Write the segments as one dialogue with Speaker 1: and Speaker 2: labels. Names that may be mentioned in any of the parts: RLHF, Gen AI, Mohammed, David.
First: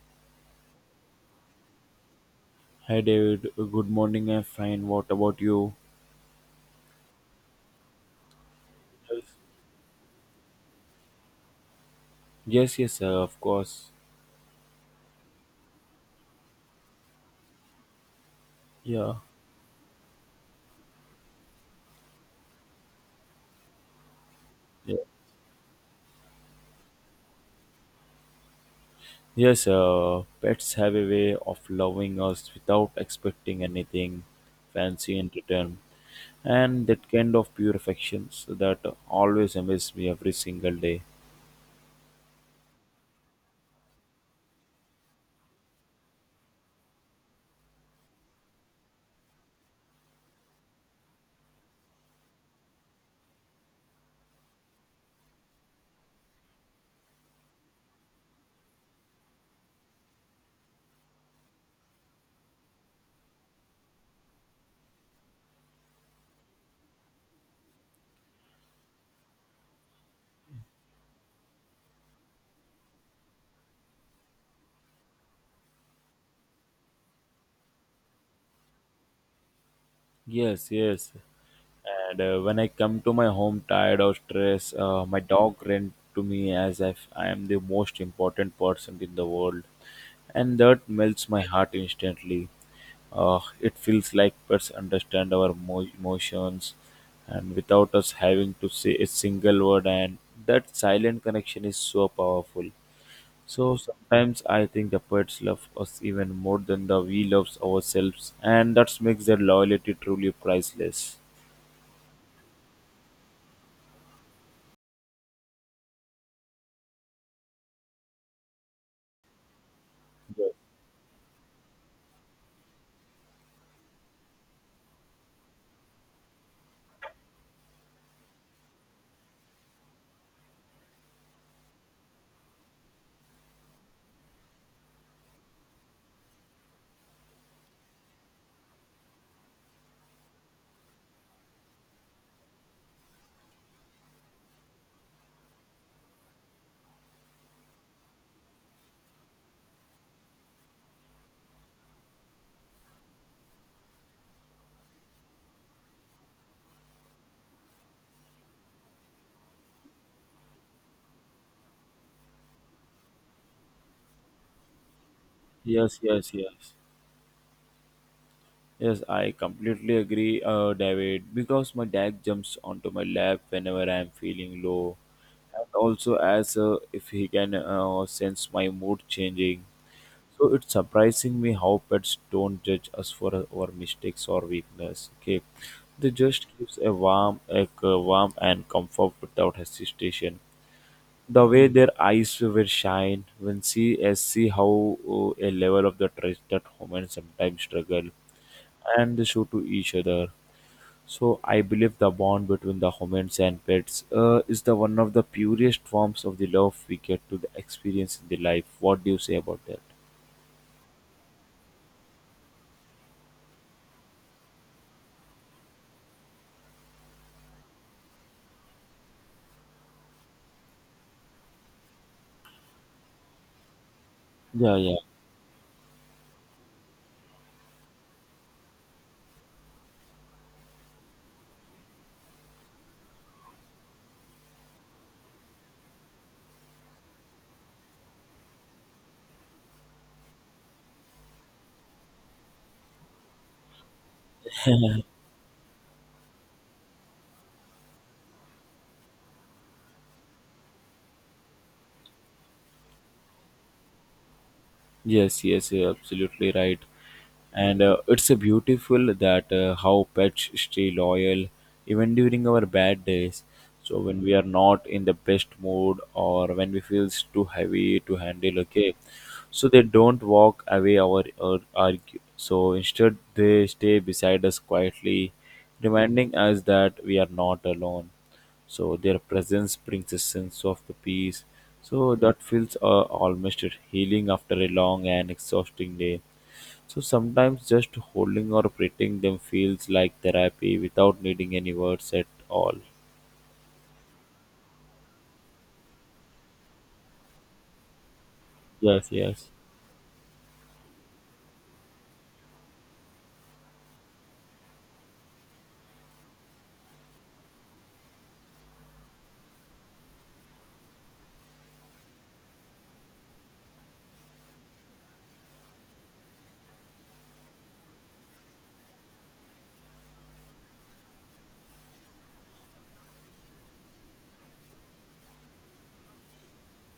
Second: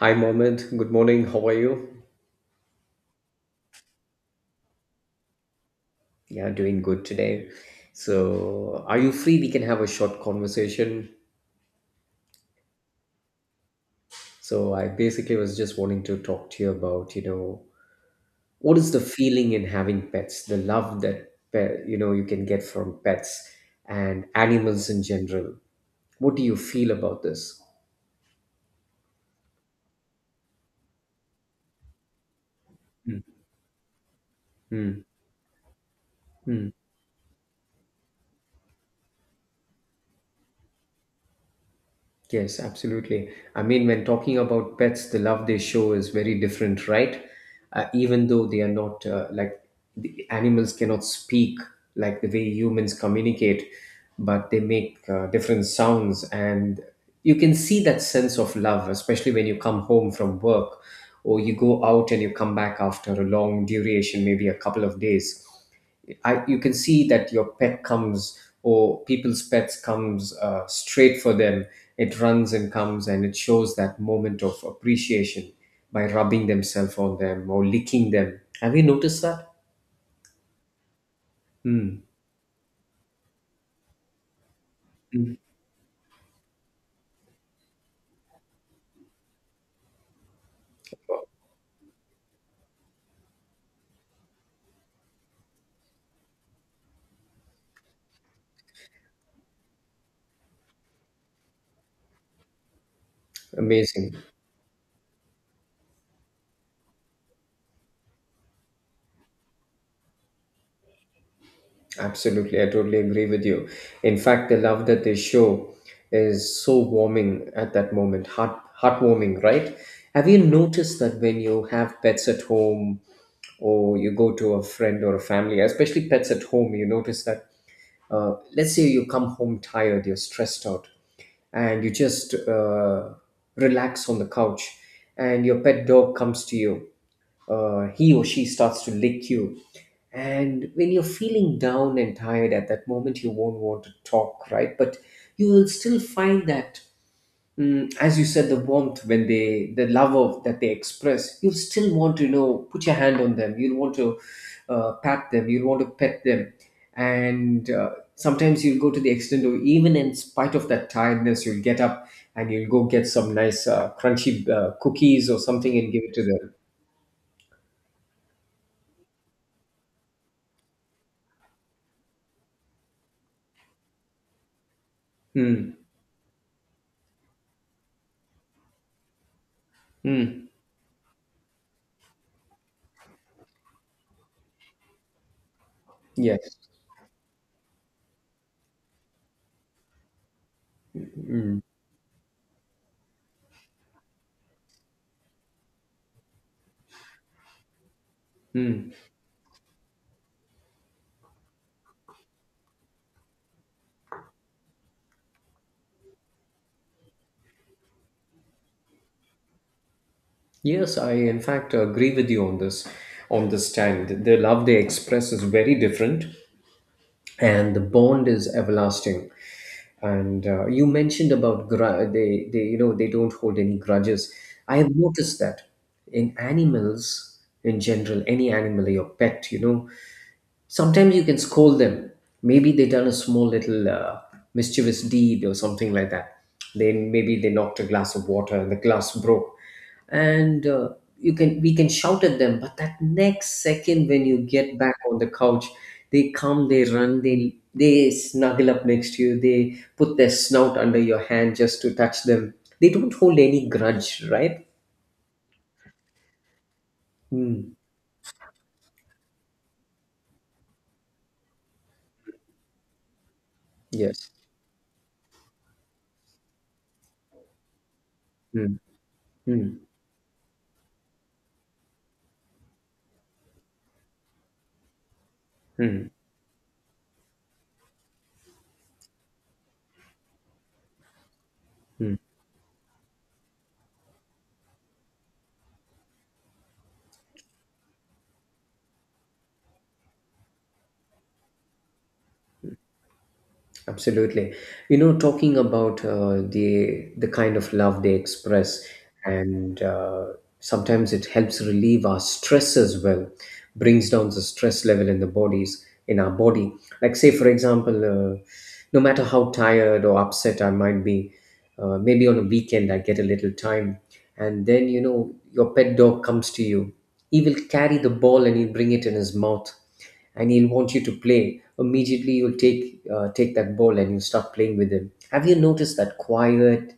Speaker 1: Hi, Mohammed. Good morning. How are you?
Speaker 2: Hi David, good morning. I'm fine. What about you?
Speaker 1: Yeah, doing good today. So, are you free? We can have a short conversation.
Speaker 2: Yes, yes, of course.
Speaker 1: So, I basically was just wanting to talk to you about, what is the
Speaker 2: Yeah.
Speaker 1: feeling in having pets, the love that, you can get from pets and animals
Speaker 2: Yeah.
Speaker 1: in general. What do you feel about this?
Speaker 2: Yes, pets have a way of loving us without expecting anything
Speaker 1: Hmm.
Speaker 2: fancy in return.
Speaker 1: Hmm.
Speaker 2: And that kind of pure affections that always amazes me every single day.
Speaker 1: Yes, absolutely. I mean, when talking about pets, the love they show is very different, right? Even though they are not like the animals cannot speak like the way humans communicate, but they make different sounds, and you can see that sense of love, especially when you come home from work or you go out and you come back after a long duration, maybe a couple of days. You can see that your pet comes or people's pets comes straight for them. It runs and comes and it shows that moment of appreciation by rubbing themselves on them or licking them. Have you noticed that?
Speaker 2: Yes, yes.
Speaker 1: Hmm,
Speaker 2: And when I come to my home tired or stressed, my dog ran to me as if I am the most important person in the world. And that melts my heart instantly. It feels like pets understand our emotions and without us having to say a single word. And that silent connection is so powerful. So
Speaker 1: amazing.
Speaker 2: sometimes I think the pets love us even more than the we loves ourselves, and that makes their loyalty truly priceless.
Speaker 1: Absolutely, I totally agree with you. In fact, the love that they show is so warming at that moment, heartwarming, right? Have you
Speaker 2: Right.
Speaker 1: noticed that when you have pets at home or you go to a friend or a family, especially pets at home, you notice that, let's say you come home tired, you're stressed out, and you just relax on the couch, and your pet dog comes to you. He or she starts to lick you. And when you're feeling down and tired at that moment, you won't want to talk, right? But you will still find that, mm, as you said, the warmth when they, the love of that they express, you'll still want to, put your hand on them. You'll want to pat them. You'll want to pet them. And sometimes you'll go to the extent of, even in spite of that tiredness, you'll get up and you'll go get some nice crunchy cookies or something and
Speaker 2: Yes,
Speaker 1: give it to
Speaker 2: yes,
Speaker 1: them.
Speaker 2: yes. Yes, I completely agree, David, because my dad jumps onto my lap whenever I'm feeling low,
Speaker 1: Mm,
Speaker 2: and also as if he can sense my mood changing.
Speaker 1: mm.
Speaker 2: So it's surprising me how pets don't judge us for our mistakes or weakness. Okay, they just
Speaker 1: Yes.
Speaker 2: gives a warm and comfort without hesitation. The way their eyes will shine when see as see how a level of the trust that humans sometimes struggle,
Speaker 1: Hmm.
Speaker 2: and they show to each other. So I believe the bond between the humans and pets is the one of the purest forms of the love we get to the experience in the life. What do you say about that?
Speaker 1: Yes, I in fact agree with you on this stand. The love they express is very different and the bond is everlasting. And you mentioned about they you know they don't hold any grudges. I
Speaker 2: Yeah,
Speaker 1: have
Speaker 2: yeah.
Speaker 1: noticed that in animals in general, any animal, your pet, you know, sometimes you can scold them. Maybe they done a small little mischievous deed or something like that. They maybe they knocked a glass of water and the glass broke, and you can we can shout at them. But that next second, when you get back on the couch, they come, they run, they snuggle up next to you. They put their snout under your hand just to touch them. They don't hold any grudge, right?
Speaker 2: Yes, yes, you're absolutely right.
Speaker 1: Mm.
Speaker 2: And it's a beautiful that how pets stay loyal even during our bad days. So when
Speaker 1: Yes.
Speaker 2: we are not in the best mood or when we feels too heavy to handle,
Speaker 1: Mm.
Speaker 2: okay, so
Speaker 1: Mm.
Speaker 2: they don't walk away or argue. So instead, they stay beside us quietly,
Speaker 1: Mm.
Speaker 2: reminding us that we are not alone. So their presence brings a sense of the peace so
Speaker 1: Mm.
Speaker 2: that feels almost healing after a long and exhausting day. So sometimes just holding or petting them feels like therapy without needing any words at all.
Speaker 1: Absolutely. You know, talking about the kind of love they express,
Speaker 2: Yes, yes,
Speaker 1: and sometimes it helps relieve our stress as well, brings down the stress level in the bodies in our body. Like say, for example, no matter how tired or upset I might be, maybe on a weekend I get a little time, and then you know your pet dog comes to you. He will carry the ball and he'll bring it in his mouth, and he'll want you to play. Immediately you'll take take that ball and you start playing with him. Have you noticed that? Quiet,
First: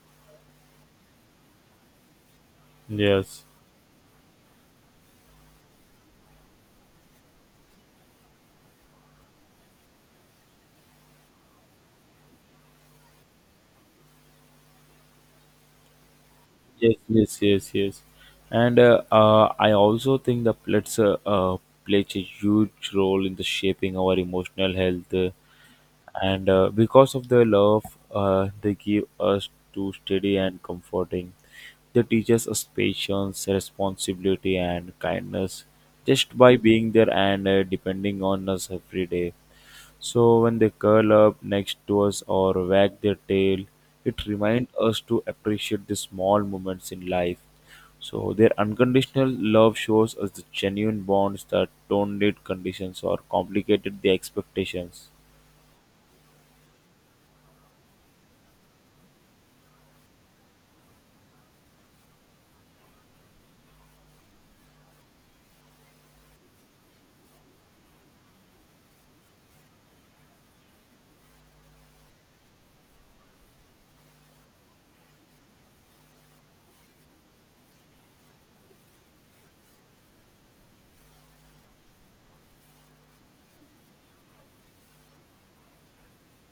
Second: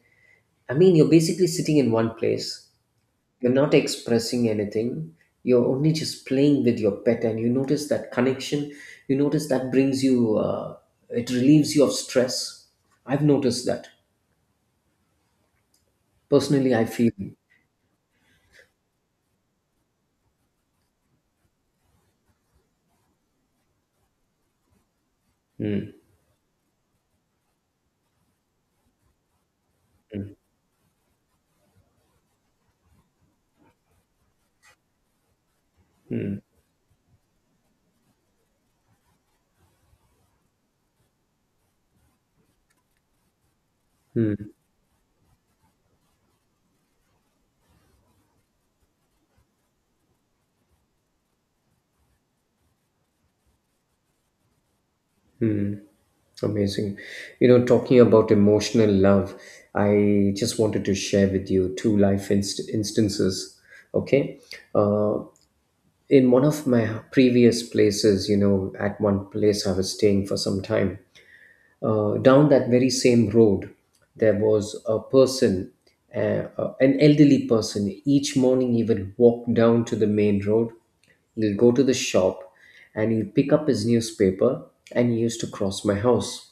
Speaker 1: I mean you're basically sitting in one place,
Speaker 2: yes,
Speaker 1: you're not expressing anything, you're only just playing with your pet and you notice that connection. You notice that brings you it relieves you of stress. I've noticed that. Personally I
Speaker 2: yes,
Speaker 1: feel.
Speaker 2: yes, yes, yes. And I also think the pets plays a huge role in the shaping our emotional health,
Speaker 1: Hmm,
Speaker 2: and because of their love they give us to
Speaker 1: hmm,
Speaker 2: steady and comforting. They teach us patience, responsibility and kindness
Speaker 1: hmm,
Speaker 2: just by being there and depending on us every day. So when they curl up next to us or wag their tail, it
Speaker 1: hmm,
Speaker 2: reminds us to appreciate the small moments in life. So their unconditional love shows us the genuine bonds that don't need conditions or complicated the expectations.
Speaker 1: hmm. Amazing. You know, talking about emotional love, I just wanted to share with you two life instances. Okay. Uh, in one of my previous places, you know, at one place I was staying for some time, down that very same road, there was a person, uh, an elderly person. Each morning he would walk down to the main road. He'll go to the shop and he'll pick up his newspaper and he used to cross my house.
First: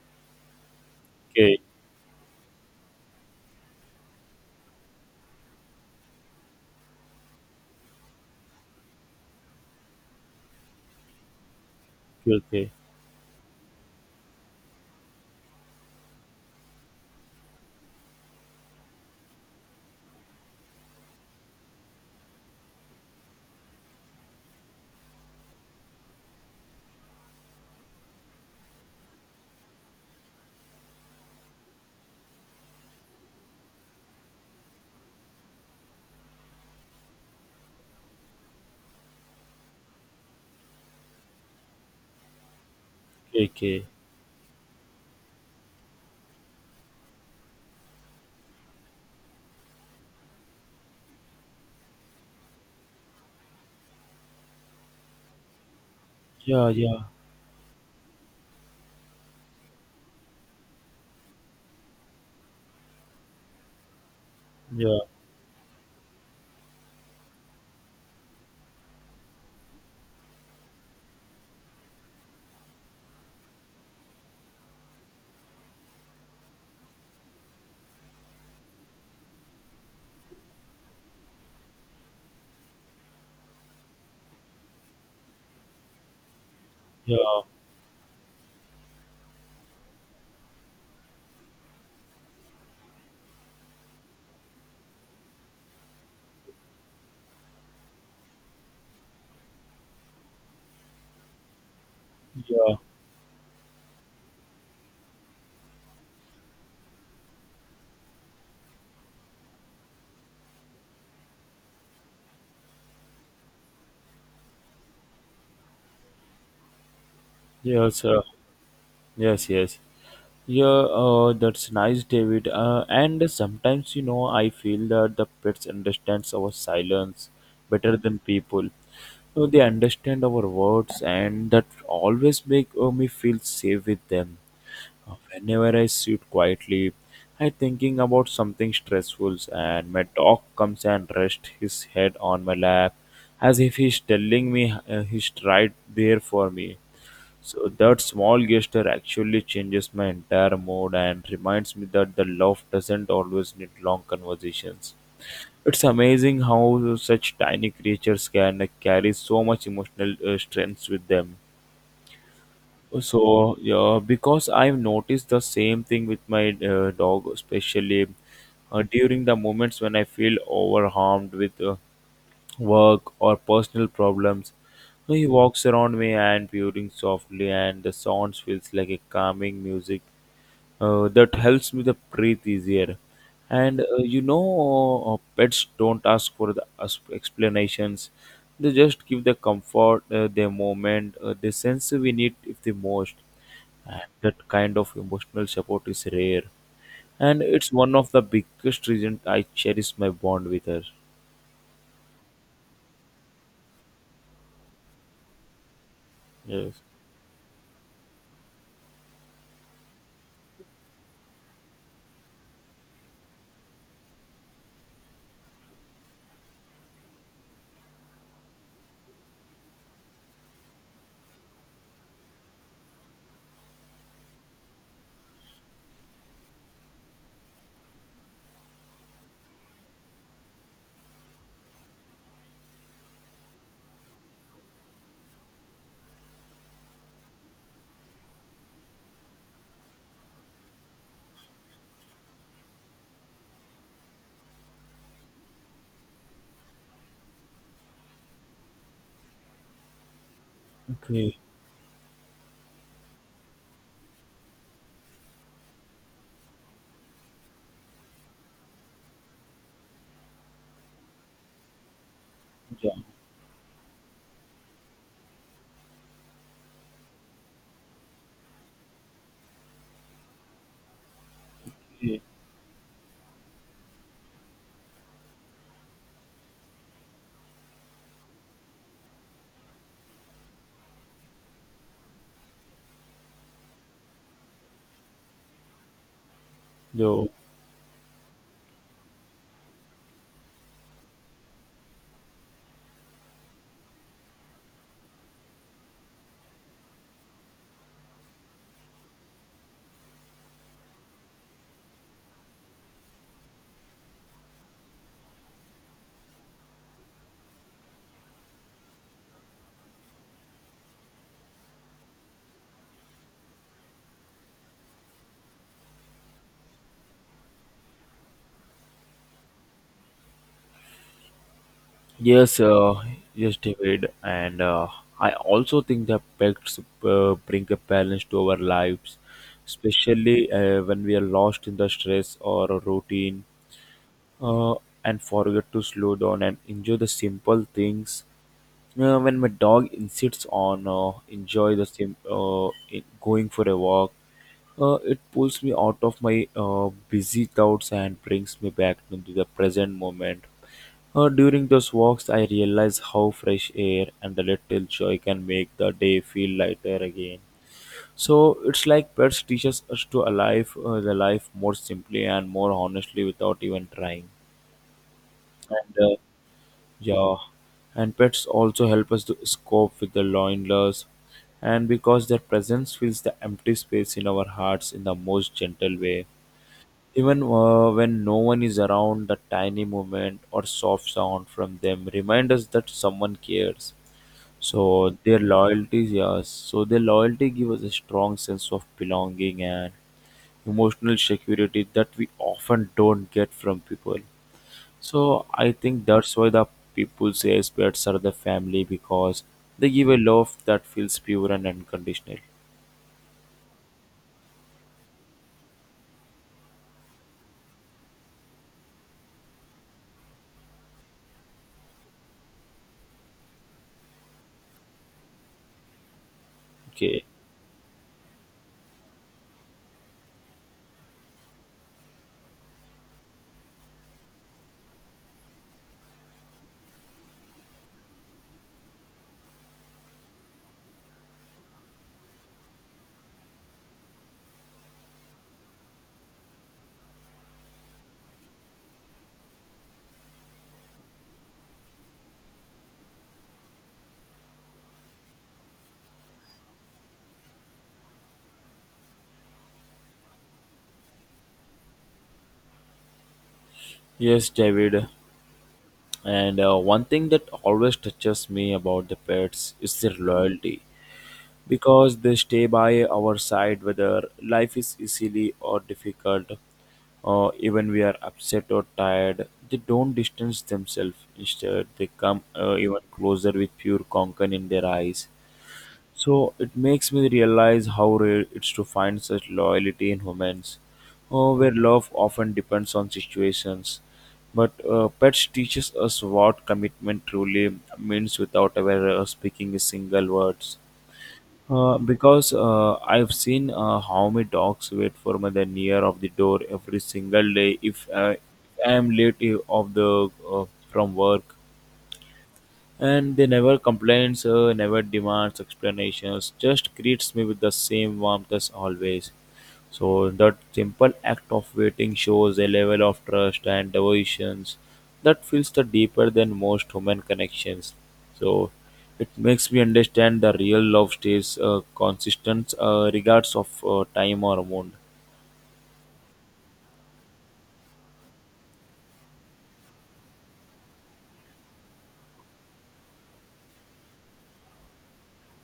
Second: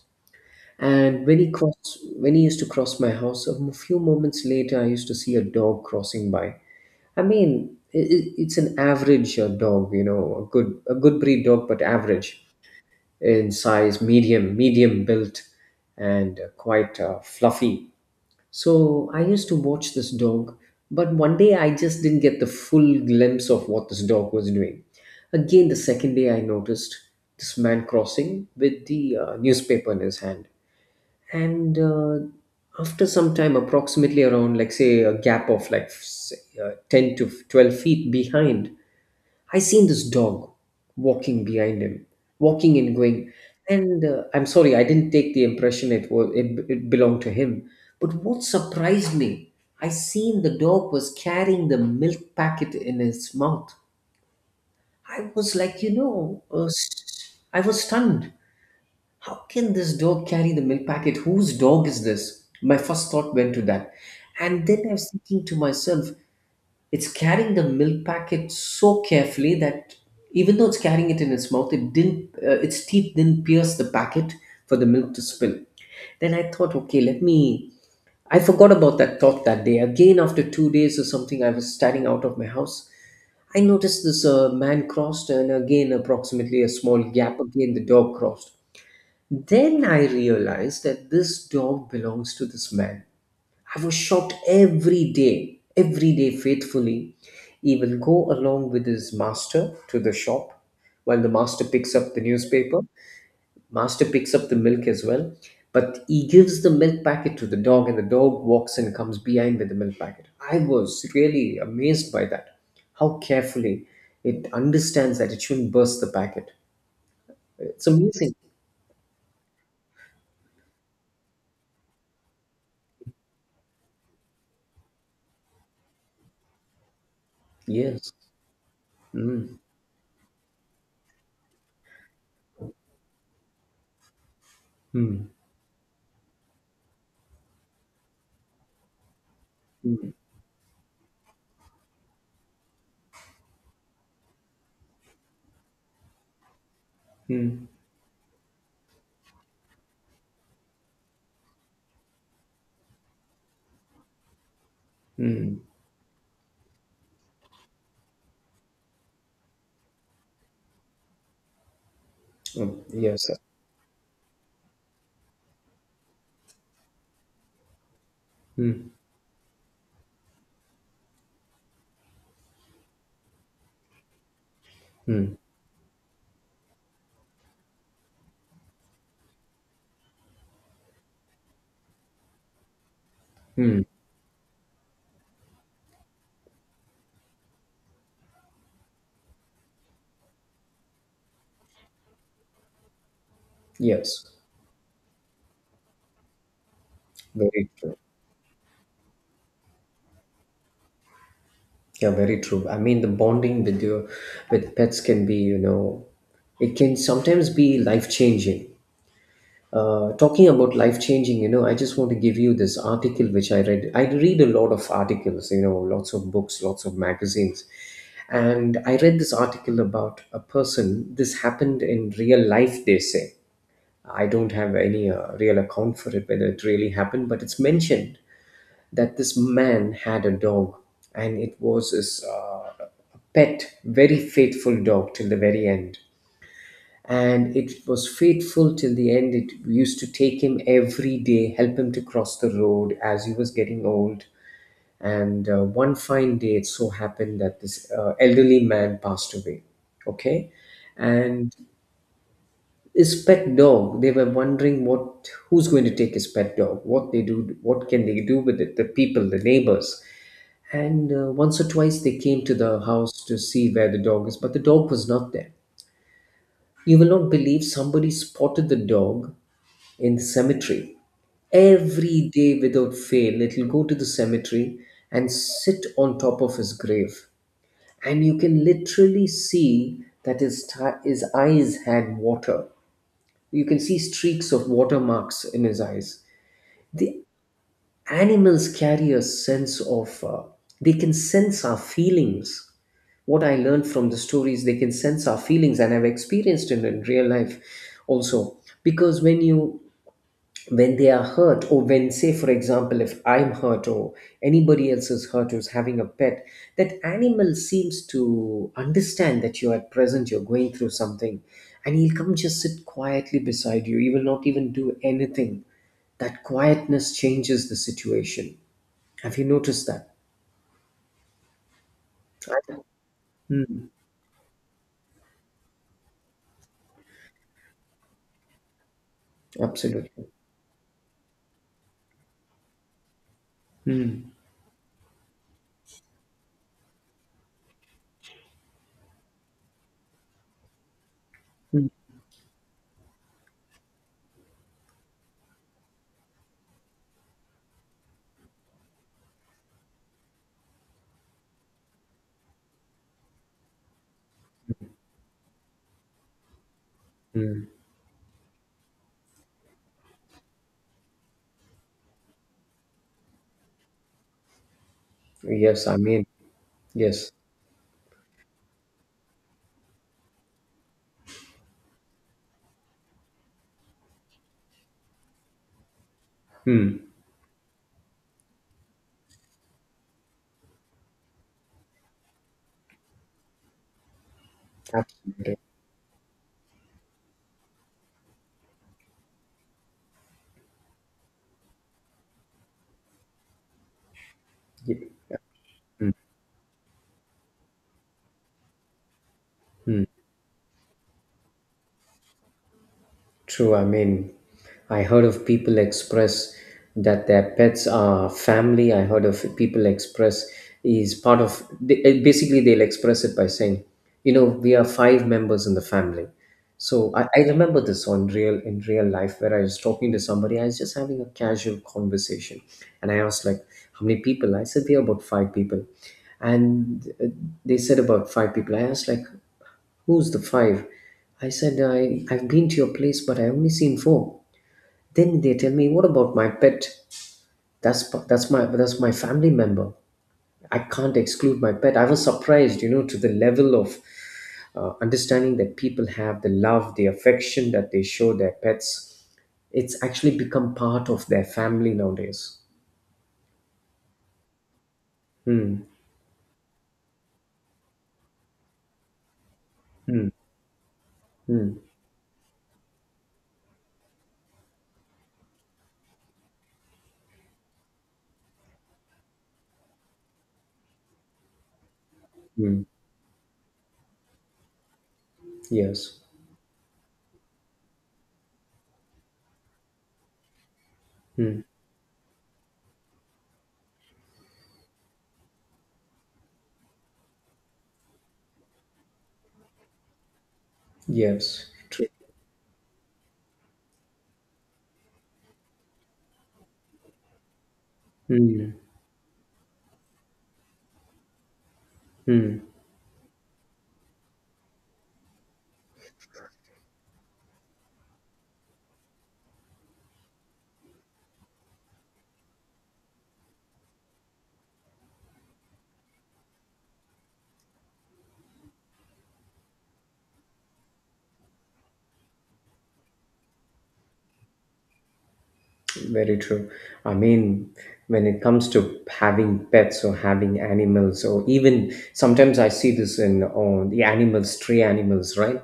Speaker 1: And when he
Speaker 2: Okay.
Speaker 1: crossed, when he used to cross my house, a few moments later, I used to see a dog crossing by. I mean, I It's an average dog, you know, a good breed dog, but
Speaker 2: Okay,
Speaker 1: average
Speaker 2: okay,
Speaker 1: in size, medium, medium built, and quite fluffy. So I used to watch this dog, but one day I just didn't get the full glimpse of what this dog was doing. Again, the second day I noticed this man crossing with the newspaper in his hand, and after some time approximately around like say a gap of like say, 10 to 12 feet behind, I seen this dog walking behind him, walking and going.
Speaker 2: okay, okay.
Speaker 1: And I'm sorry I didn't take the impression it was it belonged to him. But what surprised me, I seen the dog was carrying the milk packet in his mouth. I was like, you know,
Speaker 2: Yeah, yeah,
Speaker 1: I was stunned. How can this dog carry the milk packet? Whose dog is this? My first thought went to that. And then I
Speaker 2: yeah,
Speaker 1: was thinking to myself, it's carrying the milk packet so carefully that even though it's carrying it in its mouth, it didn't, its teeth didn't pierce the packet for the milk to spill. Then I thought, okay, let me. I forgot about that thought that day. Again, after 2 days or something, I was standing out of my house. I noticed this man crossed, and again, approximately a small gap. Again, the dog crossed. Then I realized that this dog belongs to this man. I was shocked. Every day, every day faithfully, he will go along with his master to the shop while the master picks up the
Speaker 2: yeah.
Speaker 1: newspaper. Master picks up the milk as well, but he gives the milk packet to the dog and the dog walks and comes behind with the milk packet. I was really amazed by that. How carefully it understands that it shouldn't burst the packet. It's
Speaker 2: Yes, uh,
Speaker 1: amazing.
Speaker 2: yes, yes. Yeah, that's nice, David. And sometimes, you know, I feel that the pets understands our silence better
Speaker 1: Yes.
Speaker 2: than people. So
Speaker 1: Mm.
Speaker 2: they understand our words, and that always make me feel safe with them.
Speaker 1: Mm.
Speaker 2: Whenever I sit quietly, I thinking about something stressful and my
Speaker 1: Mm.
Speaker 2: dog comes and rests his head on my lap as if he's telling me he's right there for me.
Speaker 1: Mm,
Speaker 2: So that small gesture actually changes my entire mood and reminds me that the love doesn't always need long conversations.
Speaker 1: mm,
Speaker 2: It's amazing how such tiny creatures can carry so much emotional strength with them.
Speaker 1: mm, yes. Sir.
Speaker 2: So yeah, because I've noticed the same thing with my dog, especially
Speaker 1: Mm,
Speaker 2: during the moments when I feel overwhelmed with work or personal problems. So he
Speaker 1: mm,
Speaker 2: walks around me and purring softly, and the sounds feels like a calming music that helps me to breathe easier and
Speaker 1: mm,
Speaker 2: uh, you know uh, pets don't ask for the explanations. They just give the comfort the moment the sense we need if the most, and
Speaker 1: yes.
Speaker 2: that kind of emotional support is rare and
Speaker 1: Very
Speaker 2: it's one
Speaker 1: true.
Speaker 2: of the biggest reasons I cherish my bond with her.
Speaker 1: Yeah, very true. I mean, the bonding with your with pets can be, you know, it
Speaker 2: Yes.
Speaker 1: can sometimes be life changing. Talking about life changing, you know, I just want to give you this article which I read. I read a lot of articles, you know, lots of books, lots of magazines. And I read this article about a person. This happened in real life, they say. I don't have any real account for it, whether it really happened, but it's mentioned that this man had a dog and it was his pet, very faithful dog till the very end. And it was faithful till the end. It used to take him every day, help him to cross the road as he was getting old. And one fine day, it so happened that this elderly man passed away. Okay.
Speaker 2: Okay.
Speaker 1: And his pet dog, they were wondering what, who's going to take his pet dog, what they do, what can they do with it, the people, the neighbors. And once or twice they came to the
Speaker 2: Yeah.
Speaker 1: house to see where the dog is, but the dog was not there. You will not believe, somebody spotted the dog in the cemetery.
Speaker 2: Yeah.
Speaker 1: Every day without fail it'll go to the cemetery and sit on top of his grave, and you can literally see that his eyes had water. You can see streaks of watermarks in his eyes. The
Speaker 2: Yo.
Speaker 1: animals carry a sense of, they can sense our feelings. What I learned from the stories, they can sense our feelings, and I've experienced it in real life also. Because when you, when they are hurt, or when say for example if I'm hurt or anybody else is hurt who's having a pet, that animal seems to understand that you're at present you're going through something, and he'll come just sit quietly beside you, he will not even do anything. That quietness changes the situation. Have you noticed that?
Speaker 2: Yes,
Speaker 1: I-
Speaker 2: uh, yes,
Speaker 1: Hmm,
Speaker 2: David, and I also think that pets bring a balance to our lives,
Speaker 1: absolutely.
Speaker 2: especially when we are lost in the stress or a routine,
Speaker 1: Hmm,
Speaker 2: uh, and forget to slow down and enjoy the simple things. When my dog insists on enjoy the
Speaker 1: hmm,
Speaker 2: sim- in- going for a walk, it pulls me out of my busy thoughts and brings me back into the present moment. During those walks, I realize how fresh air and the little joy can make the day feel lighter again.
Speaker 1: hmm.
Speaker 2: So it's like pets teaches us to alive the life more simply and more honestly without even trying.
Speaker 1: Yes, I
Speaker 2: And
Speaker 1: mean, yes.
Speaker 2: Yeah, and pets also help us to cope with the loneliness, and because their presence fills the empty space in our hearts in the most gentle way.
Speaker 1: Hmm,
Speaker 2: Even when no one is around, the tiny movement or soft sound from them remind us that someone cares. So their
Speaker 1: absolutely.
Speaker 2: loyalty, yes. So their loyalty gives us a strong sense of belonging and emotional security that we often don't get from people.
Speaker 1: Yeah.
Speaker 2: So I think
Speaker 1: Hmm.
Speaker 2: that's why the people say pets are the family because they
Speaker 1: Hmm.
Speaker 2: give a love that feels pure and unconditional.
Speaker 1: True, I mean, I heard of people express that their pets are family. I heard of people express, is part of, basically, they'll express it by saying, you know, we are five members in the family. So
Speaker 2: Okay.
Speaker 1: I remember this on real in real life where I was talking to somebody. I was just having a casual conversation, and I asked like, "How many people?" I said, "We are about five people," and they said about five people. I asked like, "Who's the five?" I said, I've been to your place, but I only seen four. Then they tell me, "What about my pet? That's my family member. I can't exclude my pet." I was surprised, to the level of understanding that people have the love, the affection that they show their pets. It's actually become part of their family nowadays.
Speaker 2: Yes, David.
Speaker 1: Hmm.
Speaker 2: And one thing that always touches me about the pets is their
Speaker 1: Hmm.
Speaker 2: loyalty
Speaker 1: Hmm.
Speaker 2: because they stay by our side whether life is easily or difficult, or even we are upset or tired. They don't distance themselves. Instead, they come
Speaker 1: Hmm.
Speaker 2: even closer with pure concern in their eyes.
Speaker 1: Yes.
Speaker 2: So it makes me realize how rare it's to find such loyalty in humans, oh,
Speaker 1: Hmm.
Speaker 2: where love often depends on situations. But pets teaches us what commitment truly means without ever speaking a single words.
Speaker 1: Yes.
Speaker 2: Uh,
Speaker 1: True.
Speaker 2: because uh, I've seen how many dogs wait for me the near of the door every single day if
Speaker 1: Hmm.
Speaker 2: I am late of the from work, and they never complains, never demands explanations, just greets me with the same warmth as always. So that simple act of waiting shows a level of trust and devotion that feels the deeper than most human connections. So it makes me understand the real love stays consistent regards of time or mood.
Speaker 1: Very true. I mean, when it comes to having pets or having animals, or even sometimes I see this in oh, the animals, stray animals, right?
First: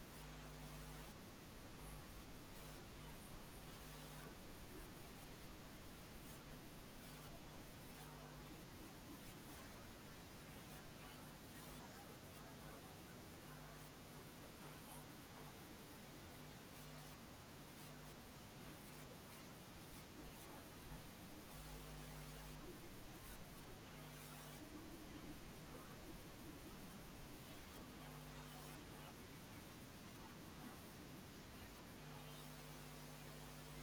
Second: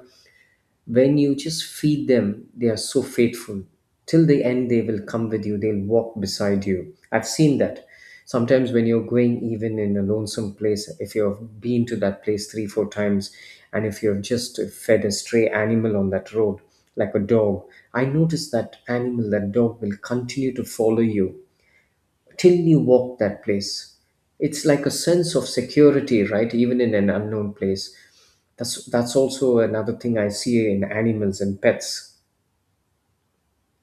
Speaker 1: When you just feed them, they are so faithful till the end. They will come with you, they'll walk beside you. I've seen that sometimes when you're going even in a lonesome place, if you've been to that place three four times and if you've just fed a stray animal on that road, like a dog, I noticed that animal, that dog will continue to follow you till you walk that place. It's like a sense of security, right? Even in an unknown place. That's also another thing I see in animals and pets.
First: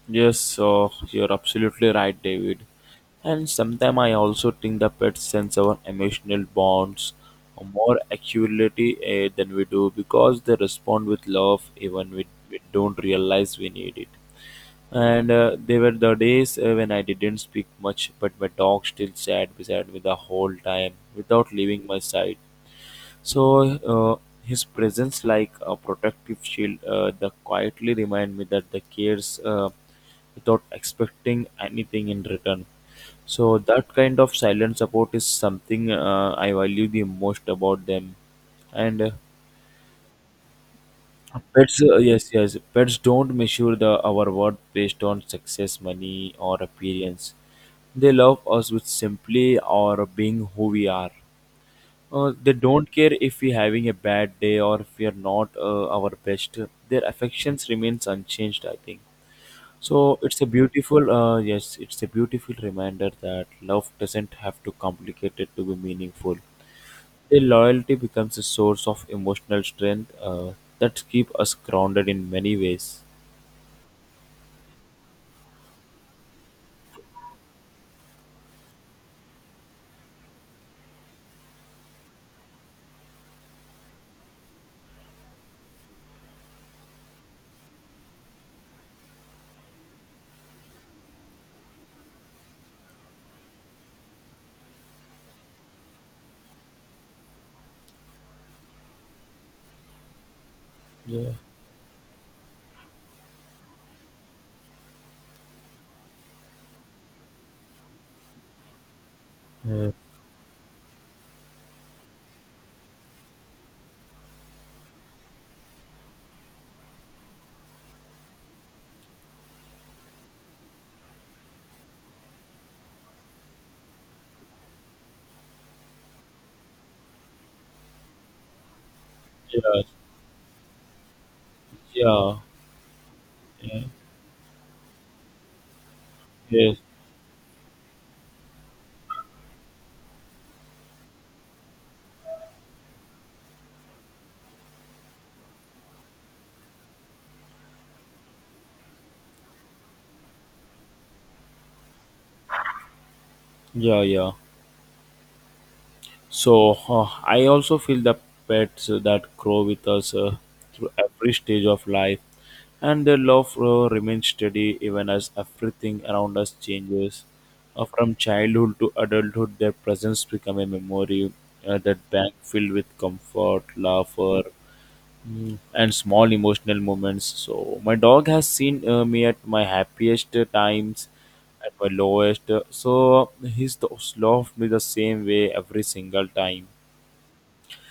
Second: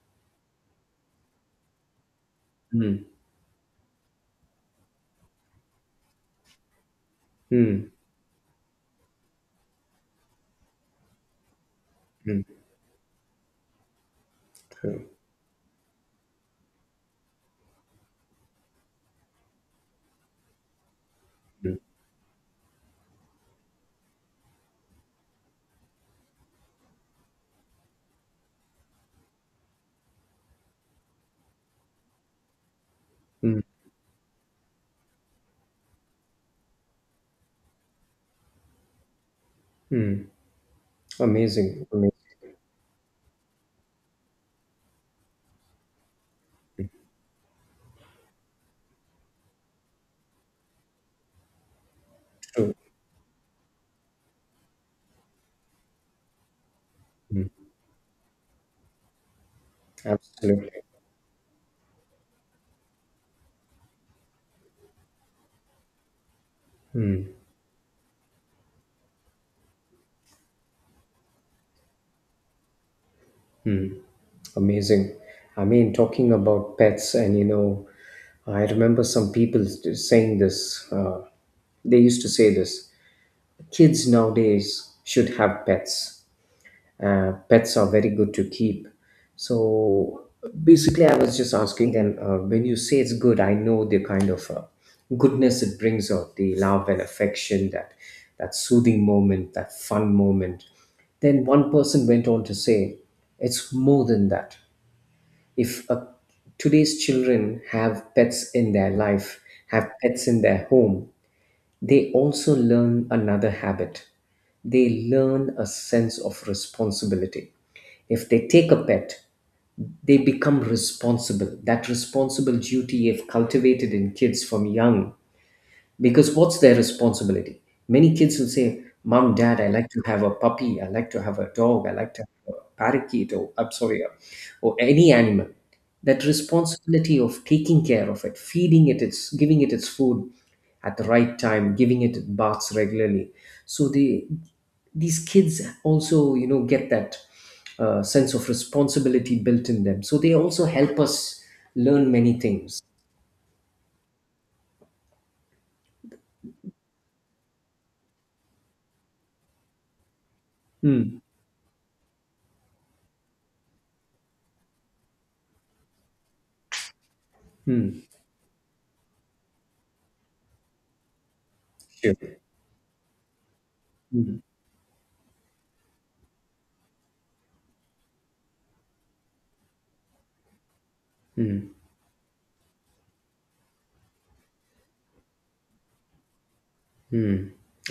Speaker 2: Yes, so you're absolutely right, David.
Speaker 1: Mm.
Speaker 2: And sometimes I also think the pets sense our emotional bonds
Speaker 1: Mm.
Speaker 2: more accurately, eh, than we do because they respond with love even when
Speaker 1: Mm.
Speaker 2: we don't realize we need it.
Speaker 1: True.
Speaker 2: And there were the days when I didn't speak much, but my dog still sat beside me the whole time without
Speaker 1: Mm.
Speaker 2: leaving my side. So his presence, like a protective shield, that quietly remind me that the cares without expecting anything in return. So
Speaker 1: Mm.
Speaker 2: that kind of silent support is something I value the most about them. And
Speaker 1: Mm.
Speaker 2: Pets,
Speaker 1: Amazing. Amazing.
Speaker 2: yes, yes, pets don't measure the our worth based on success, money, or appearance. They love us with simply or being who we are. They
Speaker 1: True.
Speaker 2: don't care if we're having a bad day or if we are not our best. Their
Speaker 1: Mm.
Speaker 2: affections remains unchanged, I think. So it's a
Speaker 1: Absolutely.
Speaker 2: beautiful, yes, it's a beautiful reminder that love doesn't have to complicate it to be meaningful.
Speaker 1: Mm.
Speaker 2: Their loyalty becomes a source of emotional strength that keep us grounded in many ways.
Speaker 1: Mm. Amazing. I mean, talking about pets, and I remember some people saying this. They used to say this: kids nowadays should have pets. Pets are very good to keep. So basically, I was just asking them, when you say it's good, I know the kind of goodness it brings out, the love and affection, that soothing moment, that fun moment.
Speaker 2: Yeah.
Speaker 1: Then one person went on to say, it's more than that. If today's children have pets in their life, have
Speaker 2: Yeah.
Speaker 1: pets in their home, they also learn another habit. They learn a sense of responsibility. If they take a pet, they become responsible. That responsible duty, if cultivated in kids from young, because what's their responsibility? Many kids will say, "Mom, Dad, I
Speaker 2: Yeah.
Speaker 1: like to have a puppy, I like to have a dog, I like to
Speaker 2: Yeah.
Speaker 1: have a parakeet, or I'm sorry, or any animal." That
Speaker 2: Yes.
Speaker 1: responsibility of taking care of it, feeding it, its giving it its food at the right time, giving it baths regularly. So they these kids also, get that sense of responsibility built in them. So they also help us learn many things.
Speaker 2: Yeah. Yeah. So I also feel the pets that grow with us through
Speaker 1: Hmm.
Speaker 2: every stage of life, and their love remains steady even as everything around us changes. Uh,
Speaker 1: Hmm.
Speaker 2: from childhood to adulthood, their presence becomes a memory that bank
Speaker 1: Sure.
Speaker 2: filled with comfort,
Speaker 1: Hmm.
Speaker 2: laughter, mm, and small emotional moments. So my dog has seen me at my happiest times,
Speaker 1: Hmm.
Speaker 2: at my lowest. So he's the, loved me the same way every single time,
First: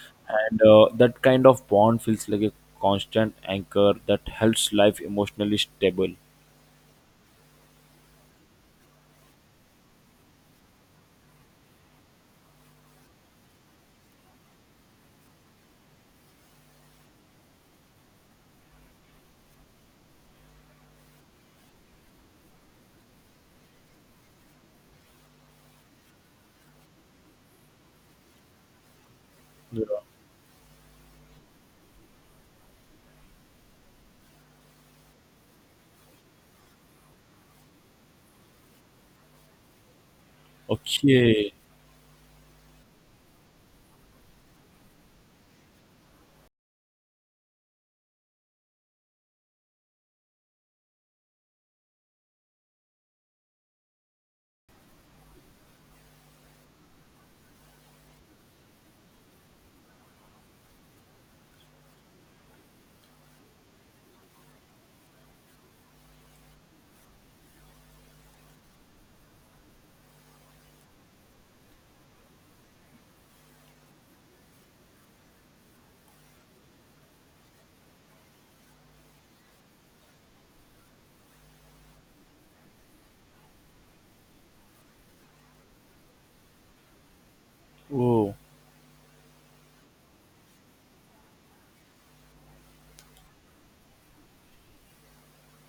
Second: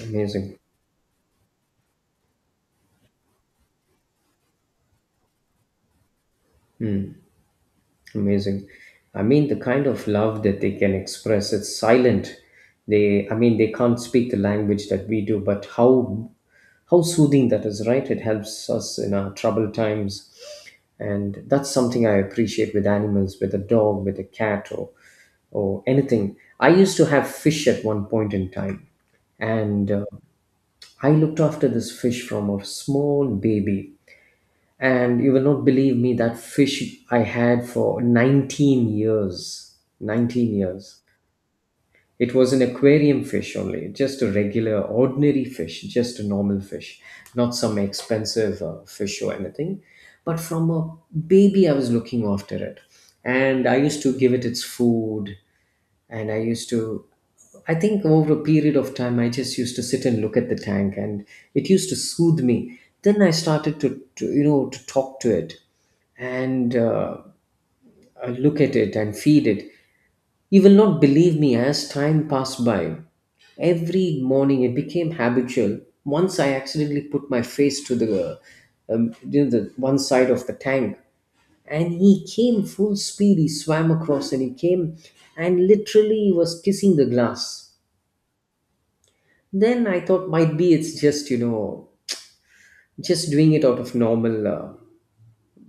Speaker 1: Amazing,
Speaker 2: and that kind of bond feels like a constant anchor that helps life emotionally stable.
Speaker 1: amazing. I mean, the kind of love that they can express, it's silent. They, I mean, they can't speak the language that we do, but how soothing that is, right? It helps us in our troubled times. And that's something I appreciate with animals, with a dog, with a cat, or anything. I used to have fish at one point in time,
Speaker 2: Yeah.
Speaker 1: and I looked after this fish from a small baby. And you will not believe me, that fish I had for 19 years. 19 years.
Speaker 2: Okay.
Speaker 1: It was an aquarium fish only, just a regular, ordinary fish, just a normal fish, not some expensive fish or anything. But from a baby, I was looking after it. And I used to give it its food, and I used to, I think, over a period of time, I just used to sit and look at the tank, and it used to soothe me. Then I started to you know to talk to it. And I look at it and feed it. You will not believe me, as time passed by, every morning it became habitual. Once I accidentally put my face to the one side of the tank, and he came full speed, he swam across and he came and literally was kissing the glass.
Speaker 2: Oh.
Speaker 1: Then I thought, might be it's just, just doing it out of normal,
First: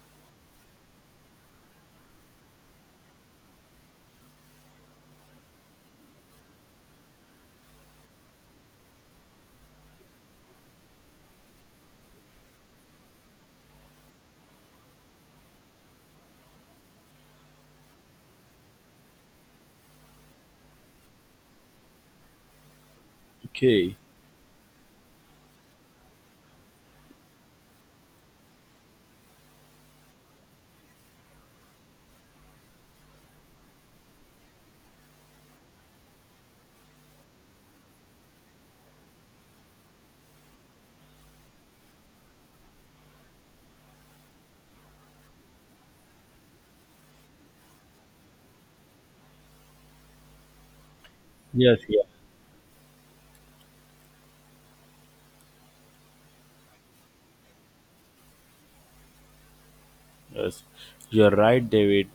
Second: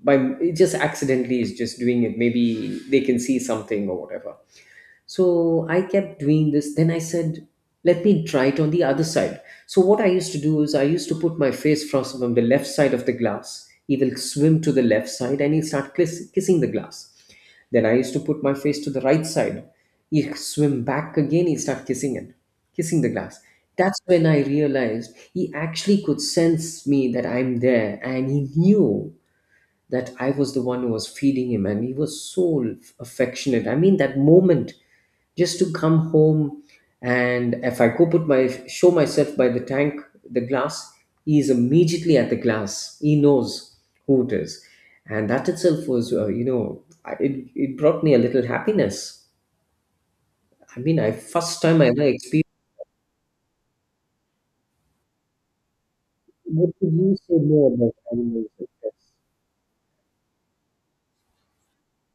Speaker 1: by it just accidentally is just doing it, maybe they can see something or whatever. So I kept doing this. Then I said, let me try it on the other side. So what I used to do is I used to put my face from the left side of the glass. He will swim to the left side and he'll start kissing the glass. Then I used to put my face to the right side. He'll swim back again, he'll start kissing it, kissing the glass.
Speaker 2: Okay.
Speaker 1: That's when I realized he actually could sense me, that I'm there, and he knew that I was the one who was feeding him, and he was so affectionate. I mean, that moment, just to come home, and if I go put my show myself by the tank, the glass, he is immediately at the glass. He knows who it is, and that itself was, it brought me a little happiness. I mean, I first
Speaker 2: Yes.
Speaker 1: time I ever
Speaker 2: Yeah.
Speaker 1: experienced. What could you say more about animals? Like...
Speaker 2: Yes. You're right, David.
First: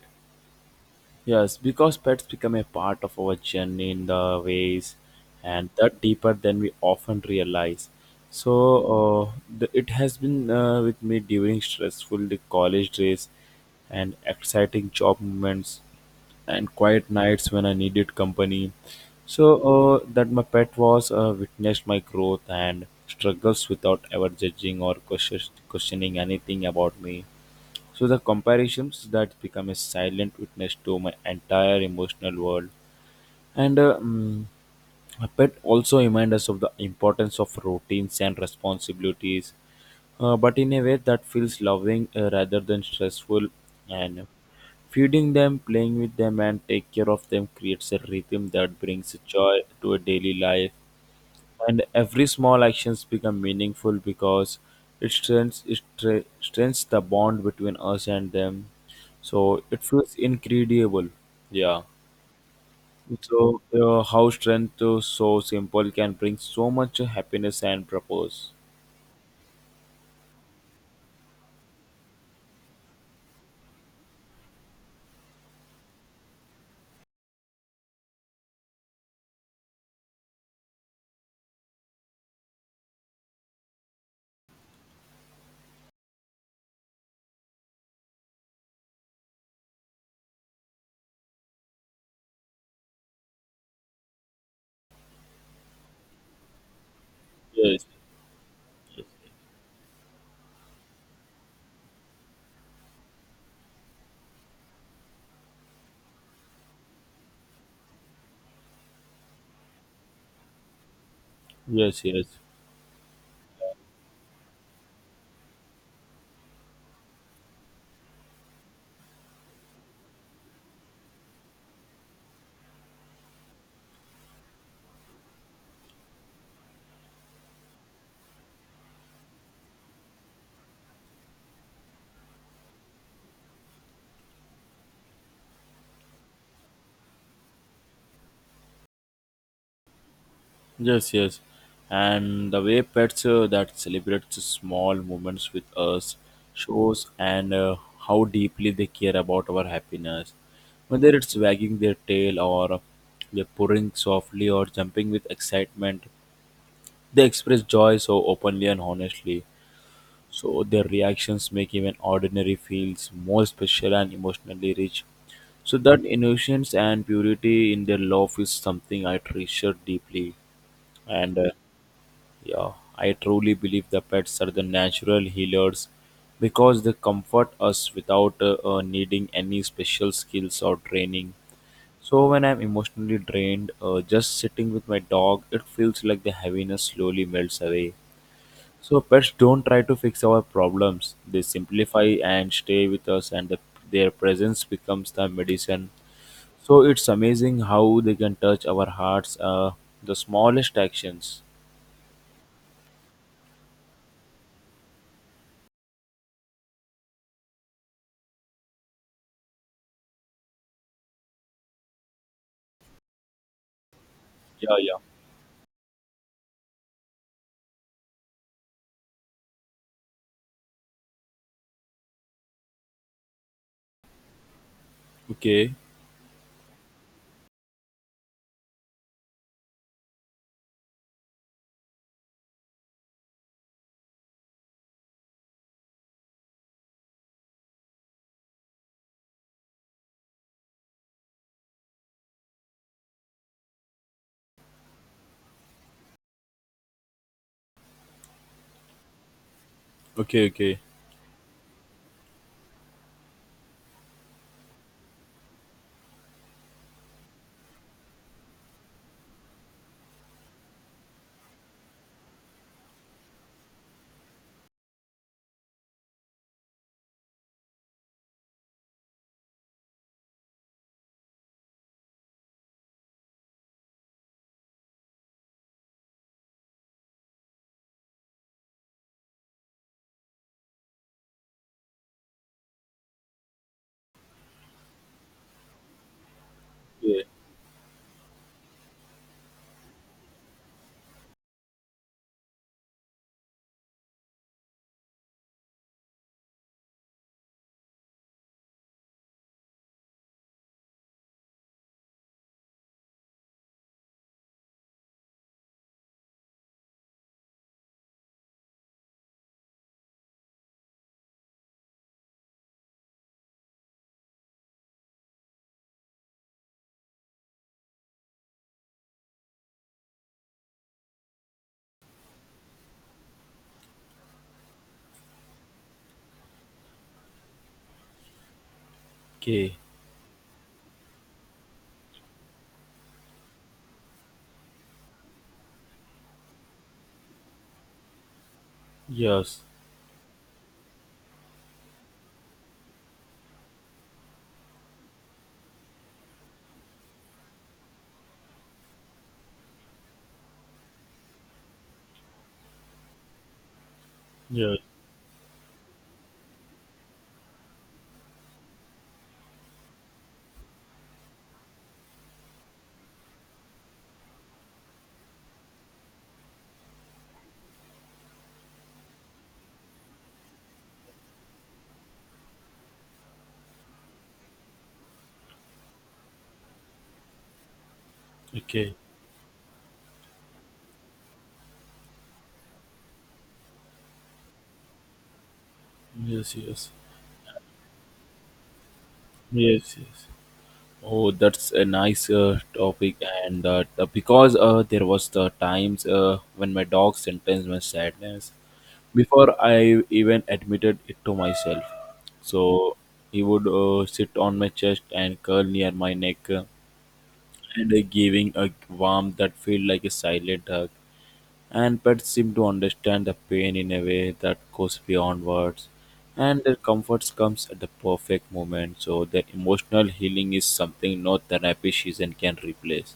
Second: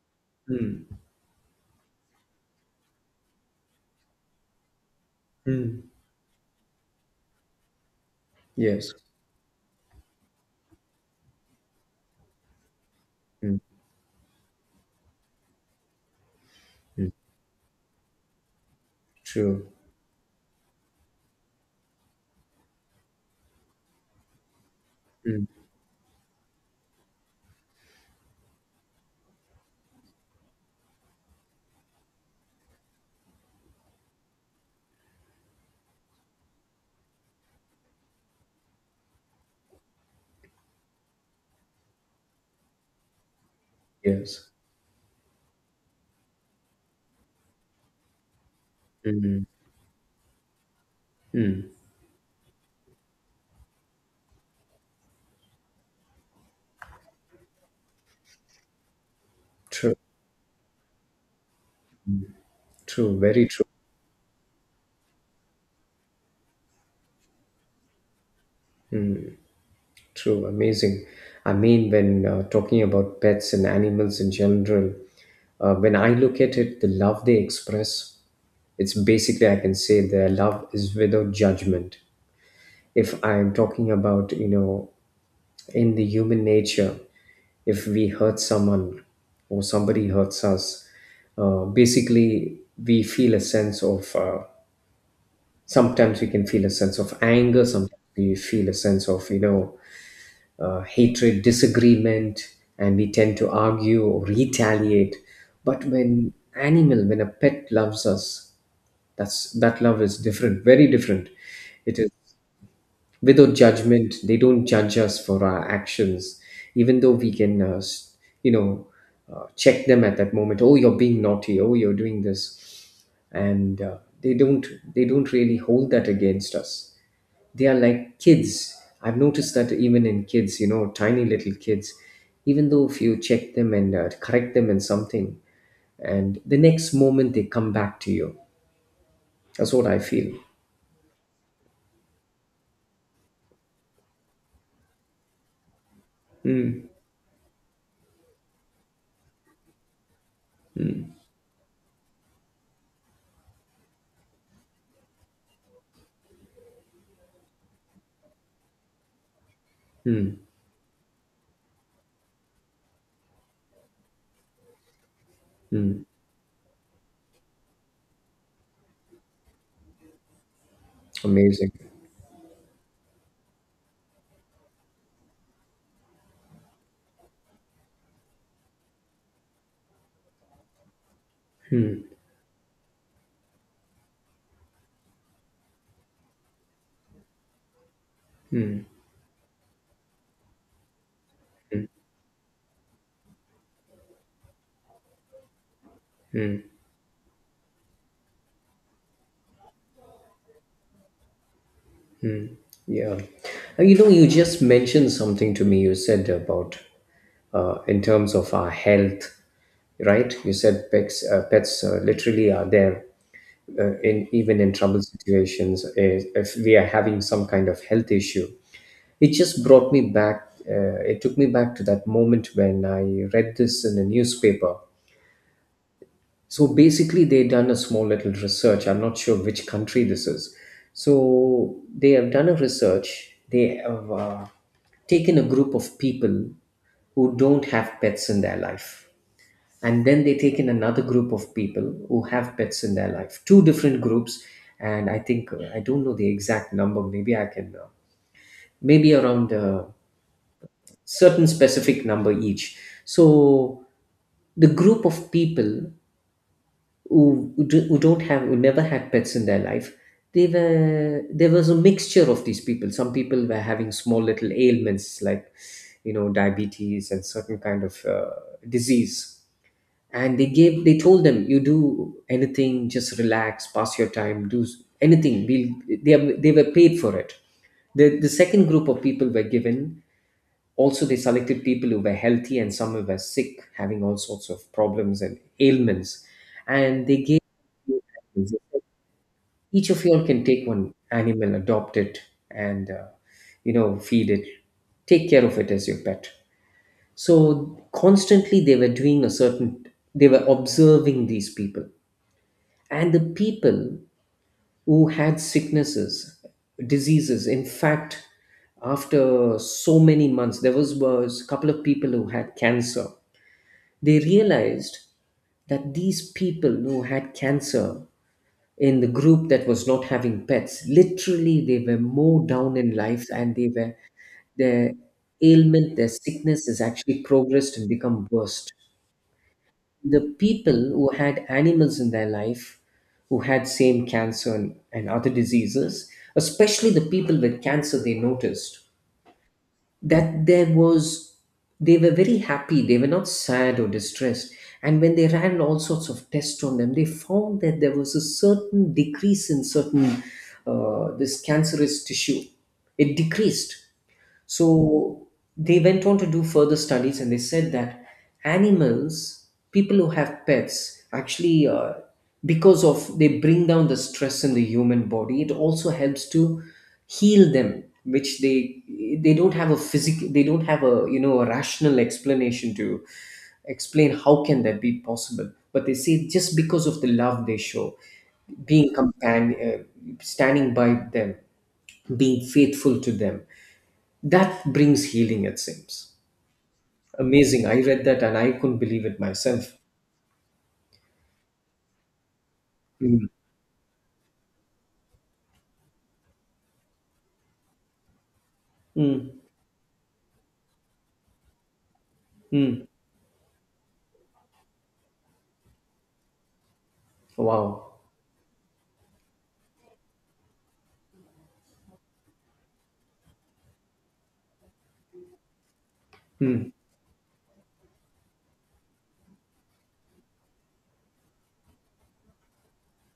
Speaker 1: Mm.
Speaker 2: Yes, because pets become a part of our journey in the ways and
Speaker 1: Mm.
Speaker 2: that deeper than we often realize. So
Speaker 1: Yes.
Speaker 2: it has been with me during stressful the college days
Speaker 1: Mm.
Speaker 2: and exciting job moments and quiet
Speaker 1: Mm.
Speaker 2: nights when I needed company. So
Speaker 1: True.
Speaker 2: that my pet was witnessed my growth and struggles without ever judging or
Speaker 1: Mm.
Speaker 2: questioning anything about me. So the comparisons that become a silent witness to my entire emotional world. And uh, mm, a pet also reminds us of the importance of routines and responsibilities, but in a way that feels loving rather than stressful. And
Speaker 1: Yes.
Speaker 2: feeding them, playing with them, and take care of them creates a rhythm that brings
Speaker 1: Mm.
Speaker 2: joy to a daily life,
Speaker 1: Mm,
Speaker 2: and every small actions become meaningful because it strengthens it stre- strengthens the bond between us and them, so it
Speaker 1: true,
Speaker 2: feels incredible. Yeah.
Speaker 1: true, very
Speaker 2: So
Speaker 1: true,
Speaker 2: how strength to so simple can bring so much happiness and purpose.
Speaker 1: true, amazing. I mean, when talking about pets and animals in general, when I look at it, the love they express, it's basically, I can say their love is without judgment. If I'm talking about, in the human nature, if we hurt someone or somebody hurts us, basically we feel a sense of, sometimes we can feel a sense of anger,
Speaker 2: Yes,
Speaker 1: sometimes we feel a sense of, hatred, disagreement, and we tend to argue or retaliate. But when a pet loves us, that love is different, very different. It
Speaker 2: yes,
Speaker 1: is
Speaker 2: yes.
Speaker 1: without judgment. They don't judge us for our actions, even though we can, you know, check them at that moment. Oh, you're being naughty. Oh, you're doing this, and they don't really hold that against us. They are like kids. I've noticed that even in kids, tiny little kids, even though if you check them and correct them in something, and the next moment they come back to you. That's what I feel.
Speaker 2: Yes, yes. And the way pets that celebrates small moments with us
Speaker 1: Mm,
Speaker 2: shows, and how deeply they care about our happiness. Whether it's wagging their tail or they're purring softly or jumping with excitement, they express joy so openly and honestly.
Speaker 1: mm,
Speaker 2: So their reactions make even ordinary feels more special and emotionally rich. So that
Speaker 1: mm.
Speaker 2: innocence and purity in their love is something I treasure deeply. And
Speaker 1: Amazing.
Speaker 2: yeah, I truly believe the pets are the natural healers because they comfort us without needing any special skills or training.
Speaker 1: Mm,
Speaker 2: So when I'm emotionally drained, just sitting with my dog, it feels like the heaviness slowly melts away.
Speaker 1: mm,
Speaker 2: So pets don't try to fix our problems; they
Speaker 1: mm.
Speaker 2: simplify and stay with us, and their presence becomes the medicine. So it's amazing how they can touch our hearts. The smallest actions.
Speaker 1: Yeah. And you know, you just mentioned something to me. You said about in terms of our health, right? You said pets literally are there in even in
Speaker 2: Yeah, yeah.
Speaker 1: troubled situations, is if we are having some kind of health issue, it just brought me back, it took me back to that moment when I read this in a newspaper.
Speaker 2: Okay.
Speaker 1: So basically, they done a small little research. I'm not sure which country this is. So they have done a research, they have taken a group of people who don't have pets in their life, and then they take in another group of people who have pets in their life, two different groups. And I think, I don't know the exact number, maybe I can maybe around a
Speaker 2: Okay, okay.
Speaker 1: certain specific number each. So the group of people who do- who don't have who never had pets in their life, they were there was a mixture of these people. Some people were having small little ailments like, you know, diabetes and certain kind of disease, and they told them, "You do anything, just relax, pass your time, do anything." They were paid for it. The second group of people were given, also they selected people who were healthy and some who were sick, having all sorts of problems and ailments. And they
Speaker 2: Yeah.
Speaker 1: gave, "Each of you all can take one animal, adopt it, and feed it, take care of it as your pet." So constantly, they were observing these people, and the people who had sicknesses, diseases, in fact, after so many months, there was a couple of people who had cancer. They realized that these people who had cancer in the group that was not having pets literally, they were more down in life, and they were their ailment, their sickness has actually progressed and become worse.
Speaker 2: Okay.
Speaker 1: The people who had animals in their life, who had same cancer and other diseases, especially the people with cancer, they noticed
Speaker 2: Yes.
Speaker 1: that there was they were very happy, they were not sad or distressed. And when they ran all sorts of tests on them, they found that there was a certain decrease in certain this cancerous tissue. It decreased.
Speaker 2: Yeah.
Speaker 1: So they went on to do further studies, and they said that animals, people who have pets, actually, because of, they bring down the stress in the human body, it also helps to heal them, which they don't have a physical, they don't have a you know a rational explanation to explain how can that be possible. But they say, just because of the love they show, being
Speaker 2: Okay.
Speaker 1: companion, standing by them, being faithful to them, that brings healing, it seems.
Speaker 2: Yes, yes.
Speaker 1: Amazing. I read that and I couldn't believe it myself.
Speaker 2: Yes, yes. Oh, that's a nice topic,
Speaker 1: Mm.
Speaker 2: and that because there was the times when my dog sentenced my sadness
Speaker 1: Mm.
Speaker 2: before I even admitted it to myself.
Speaker 1: Mm.
Speaker 2: So he would sit on my chest and curl near my neck, uh,
Speaker 1: Wow.
Speaker 2: and uh, giving a warmth that felt like a silent hug. And pets seem to understand the pain in a way that goes beyond words, and
Speaker 1: Mm.
Speaker 2: their comfort comes at the perfect moment, so their emotional healing is something no therapy season can replace.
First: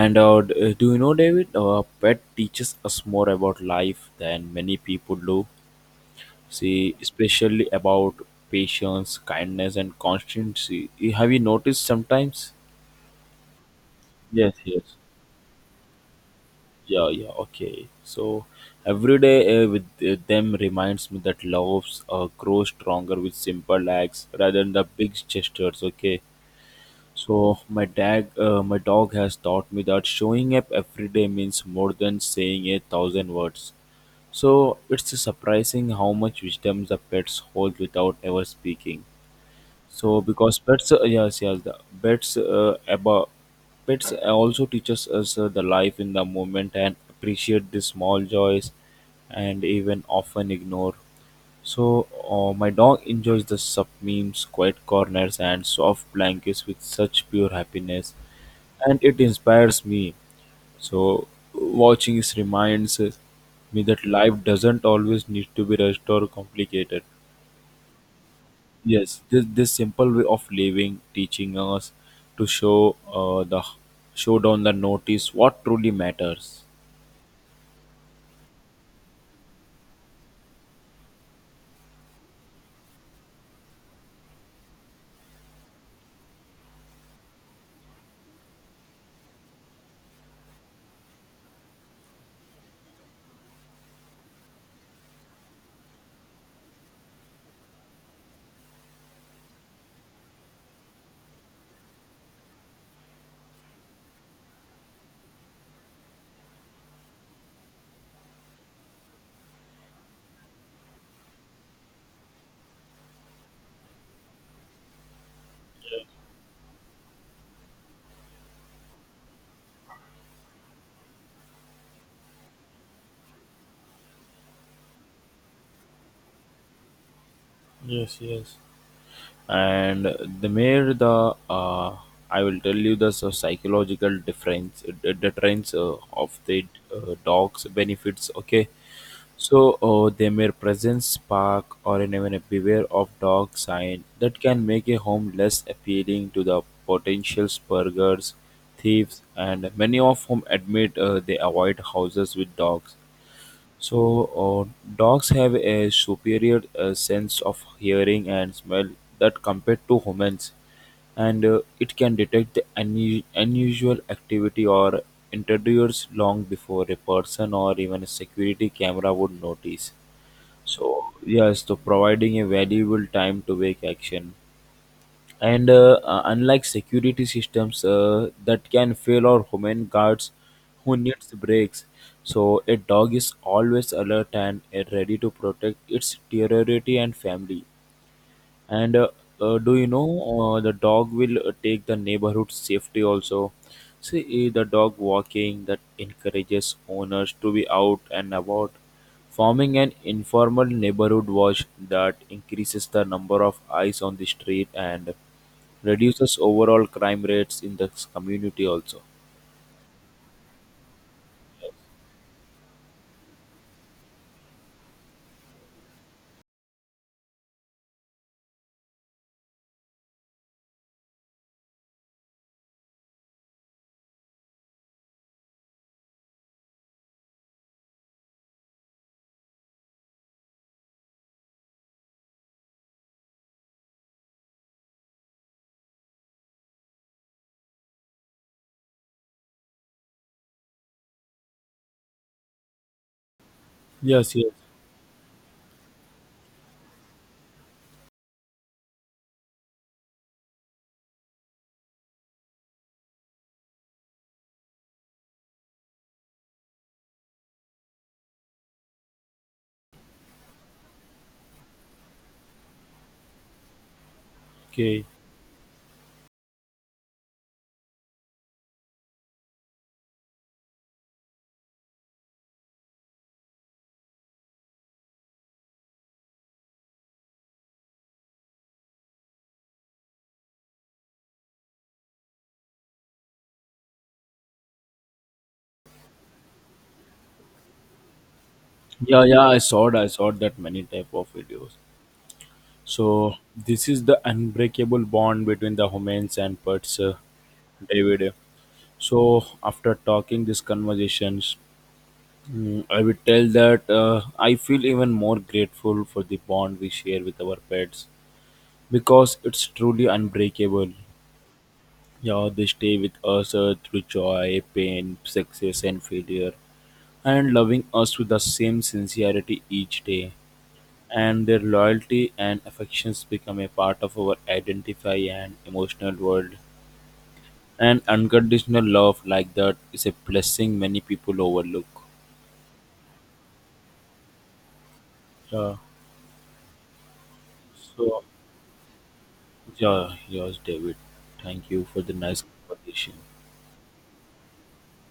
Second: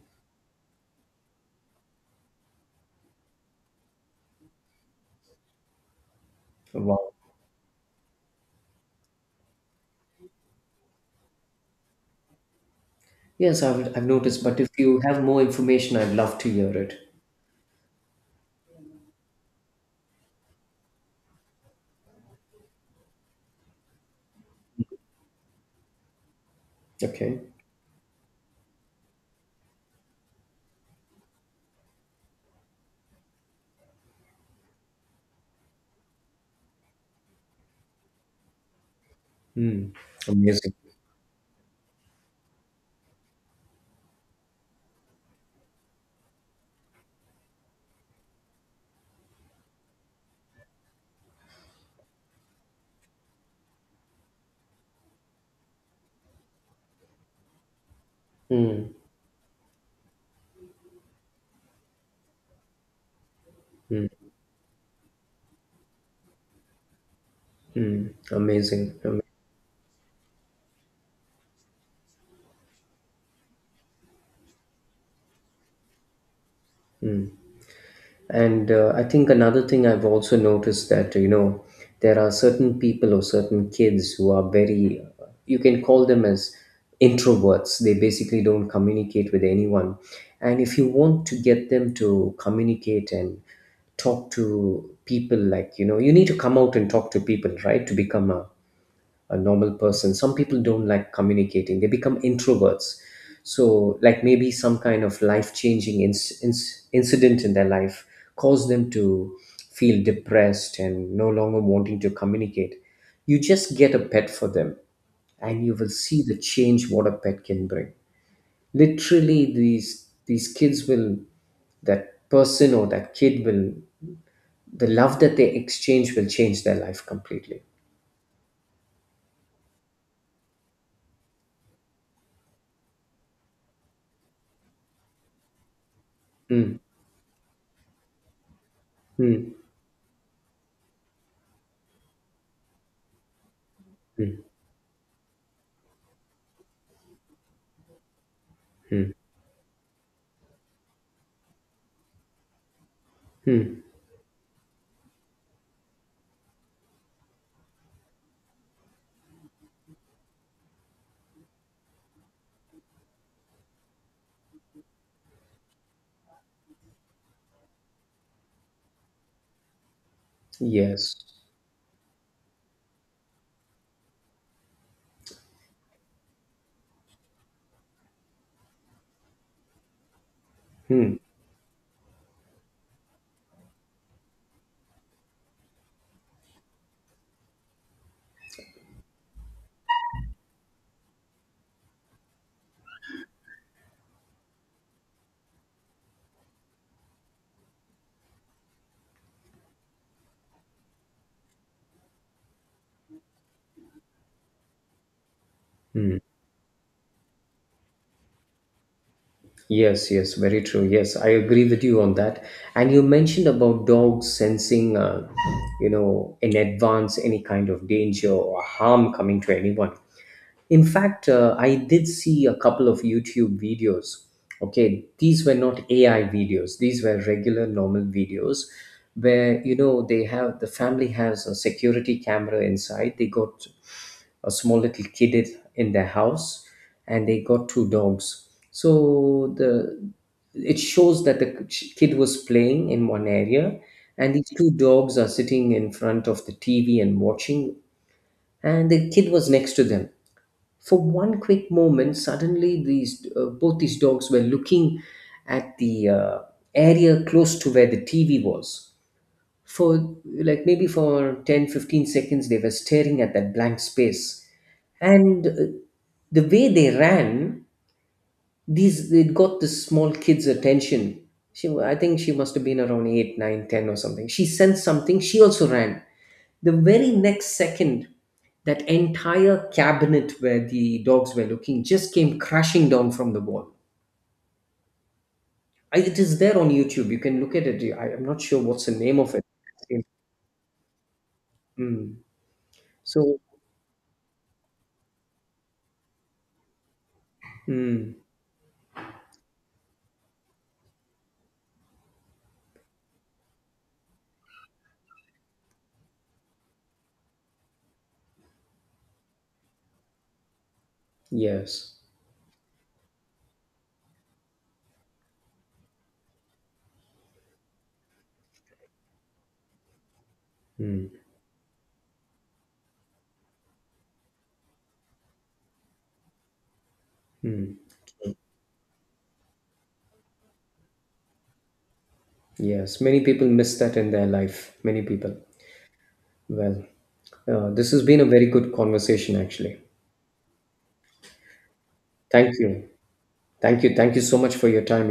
Speaker 2: Do you know, David? Pet teaches us more about life than many people do, see,
Speaker 1: Wow.
Speaker 2: especially about patience, kindness, and constancy. Have you noticed sometimes?
Speaker 1: Yes, I've noticed,
Speaker 2: Yes,
Speaker 1: but if
Speaker 2: yes.
Speaker 1: you have more information, I'd love to hear it.
Speaker 2: Yeah, yeah, okay. So every day with them reminds me that loves grow stronger with simple acts rather than the big gestures. Okay.
Speaker 1: Okay.
Speaker 2: So my dog, my dog has taught me that showing up every day means more than saying a thousand words. So it's surprising how much wisdom the pets hold without ever speaking.
Speaker 1: Mm.
Speaker 2: So because
Speaker 1: Amazing.
Speaker 2: pets, yes, yes, the pets about pets also teaches us the life in the moment and appreciate the small joys, and even often ignore. So my dog enjoys the sub memes, quiet corners, and soft blankets with such pure happiness,
Speaker 1: Mm.
Speaker 2: and it inspires me. So watching is reminds me that
Speaker 1: Mm.
Speaker 2: life doesn't always need to be rushed or complicated.
Speaker 1: Mm. Amazing.
Speaker 2: Yes, this simple way of living, teaching us to show the show down the notice what truly matters.
Speaker 1: And I think another thing I've also noticed that, you know, there are certain people or certain kids who are very, you can call them as introverts. They basically don't communicate with anyone. And if you want to get them to communicate and talk to people, like, you need to come out and talk to people, right, to become a normal person. Some people don't like communicating, they become introverts. So like, maybe some kind of life changing incident in their life caused them to feel depressed and no longer wanting to communicate. You just get a pet for them, and you will see the change, what a pet can bring. Literally, these kids will, that person or that kid will, the love that they exchange will change their life completely.
Speaker 2: And the mere the I will tell you the psychological difference, the deterrence of the
Speaker 1: Mm,
Speaker 2: dog's benefits, okay.
Speaker 1: mm,
Speaker 2: So their mere presence spark or an even a beware of dog sign that can make a home less appealing to the potential burglars,
Speaker 1: mm,
Speaker 2: thieves, and many of whom admit they avoid houses with dogs.
Speaker 1: mm.
Speaker 2: So, dogs have a superior sense of hearing and smell that compared to humans, and it can detect the unusual activity or intruders long before a person or even a security camera would notice. So,
Speaker 1: Yes.
Speaker 2: yes, to providing a valuable time to wake action, and unlike security systems that can fail or human guards who
Speaker 1: Hmm.
Speaker 2: needs breaks, so a dog is always alert and ready to protect its territory and family. And Do you know the dog will take the neighborhood safety also? See, eh, the dog walking that encourages owners to be out and about, forming an informal neighborhood watch that increases the number of eyes on the street and
Speaker 1: Hmm.
Speaker 2: reduces overall crime rates in the community also.
Speaker 1: Yes, yes, very true. Yes, I agree with you on that. And you mentioned about dogs sensing, in advance any kind of danger or harm coming to anyone. In fact, I did see a couple of YouTube videos. Okay, these were not AI videos, these were regular, normal videos, where the family has a security camera inside. They got a small little kid in their house, and they got two dogs. So the it shows that the kid was playing in one area, and
Speaker 2: Yes,
Speaker 1: these
Speaker 2: yes.
Speaker 1: two dogs are sitting in front of the TV and watching, and the kid was next to them. For one quick moment, suddenly these both these dogs were looking at the area close to where the TV was. For like maybe for 10, 15 seconds, they were staring at that blank space.
Speaker 2: Okay.
Speaker 1: And the way they ran, these it got the small kid's attention. She, I think she must have been around 8, 9, 10, or something. She sensed something. She also ran. The very next second, that entire cabinet where the dogs were looking just came crashing down from the wall. It is there on YouTube. You can look at it. I am not sure what's the name
Speaker 2: Yeah,
Speaker 1: of
Speaker 2: yeah,
Speaker 1: it.
Speaker 2: I saw it. I saw that many type of videos.
Speaker 1: Mm.
Speaker 2: So
Speaker 1: So,
Speaker 2: this is the unbreakable bond between the humans and pets,
Speaker 1: mm,
Speaker 2: David. So after talking these conversations, mm, I would tell that I feel even more grateful for the bond we share with our pets because it's truly unbreakable.
Speaker 1: yes.
Speaker 2: Yeah, they stay with us through joy, pain, success, and failure, and loving us with the same sincerity each day.
Speaker 1: Mm,
Speaker 2: And their loyalty and affections become a part of our identity and emotional world. And unconditional love like that is a blessing many people overlook.
Speaker 1: yes. Many people miss that in their life. Many people.
Speaker 2: Yeah.
Speaker 1: Well, this has been
Speaker 2: So,
Speaker 1: a very good conversation, actually.
Speaker 2: yeah, yours, David. Thank you for the nice
Speaker 1: Thank you.
Speaker 2: conversation.
Speaker 1: Thank you. Thank you so much for your time. You have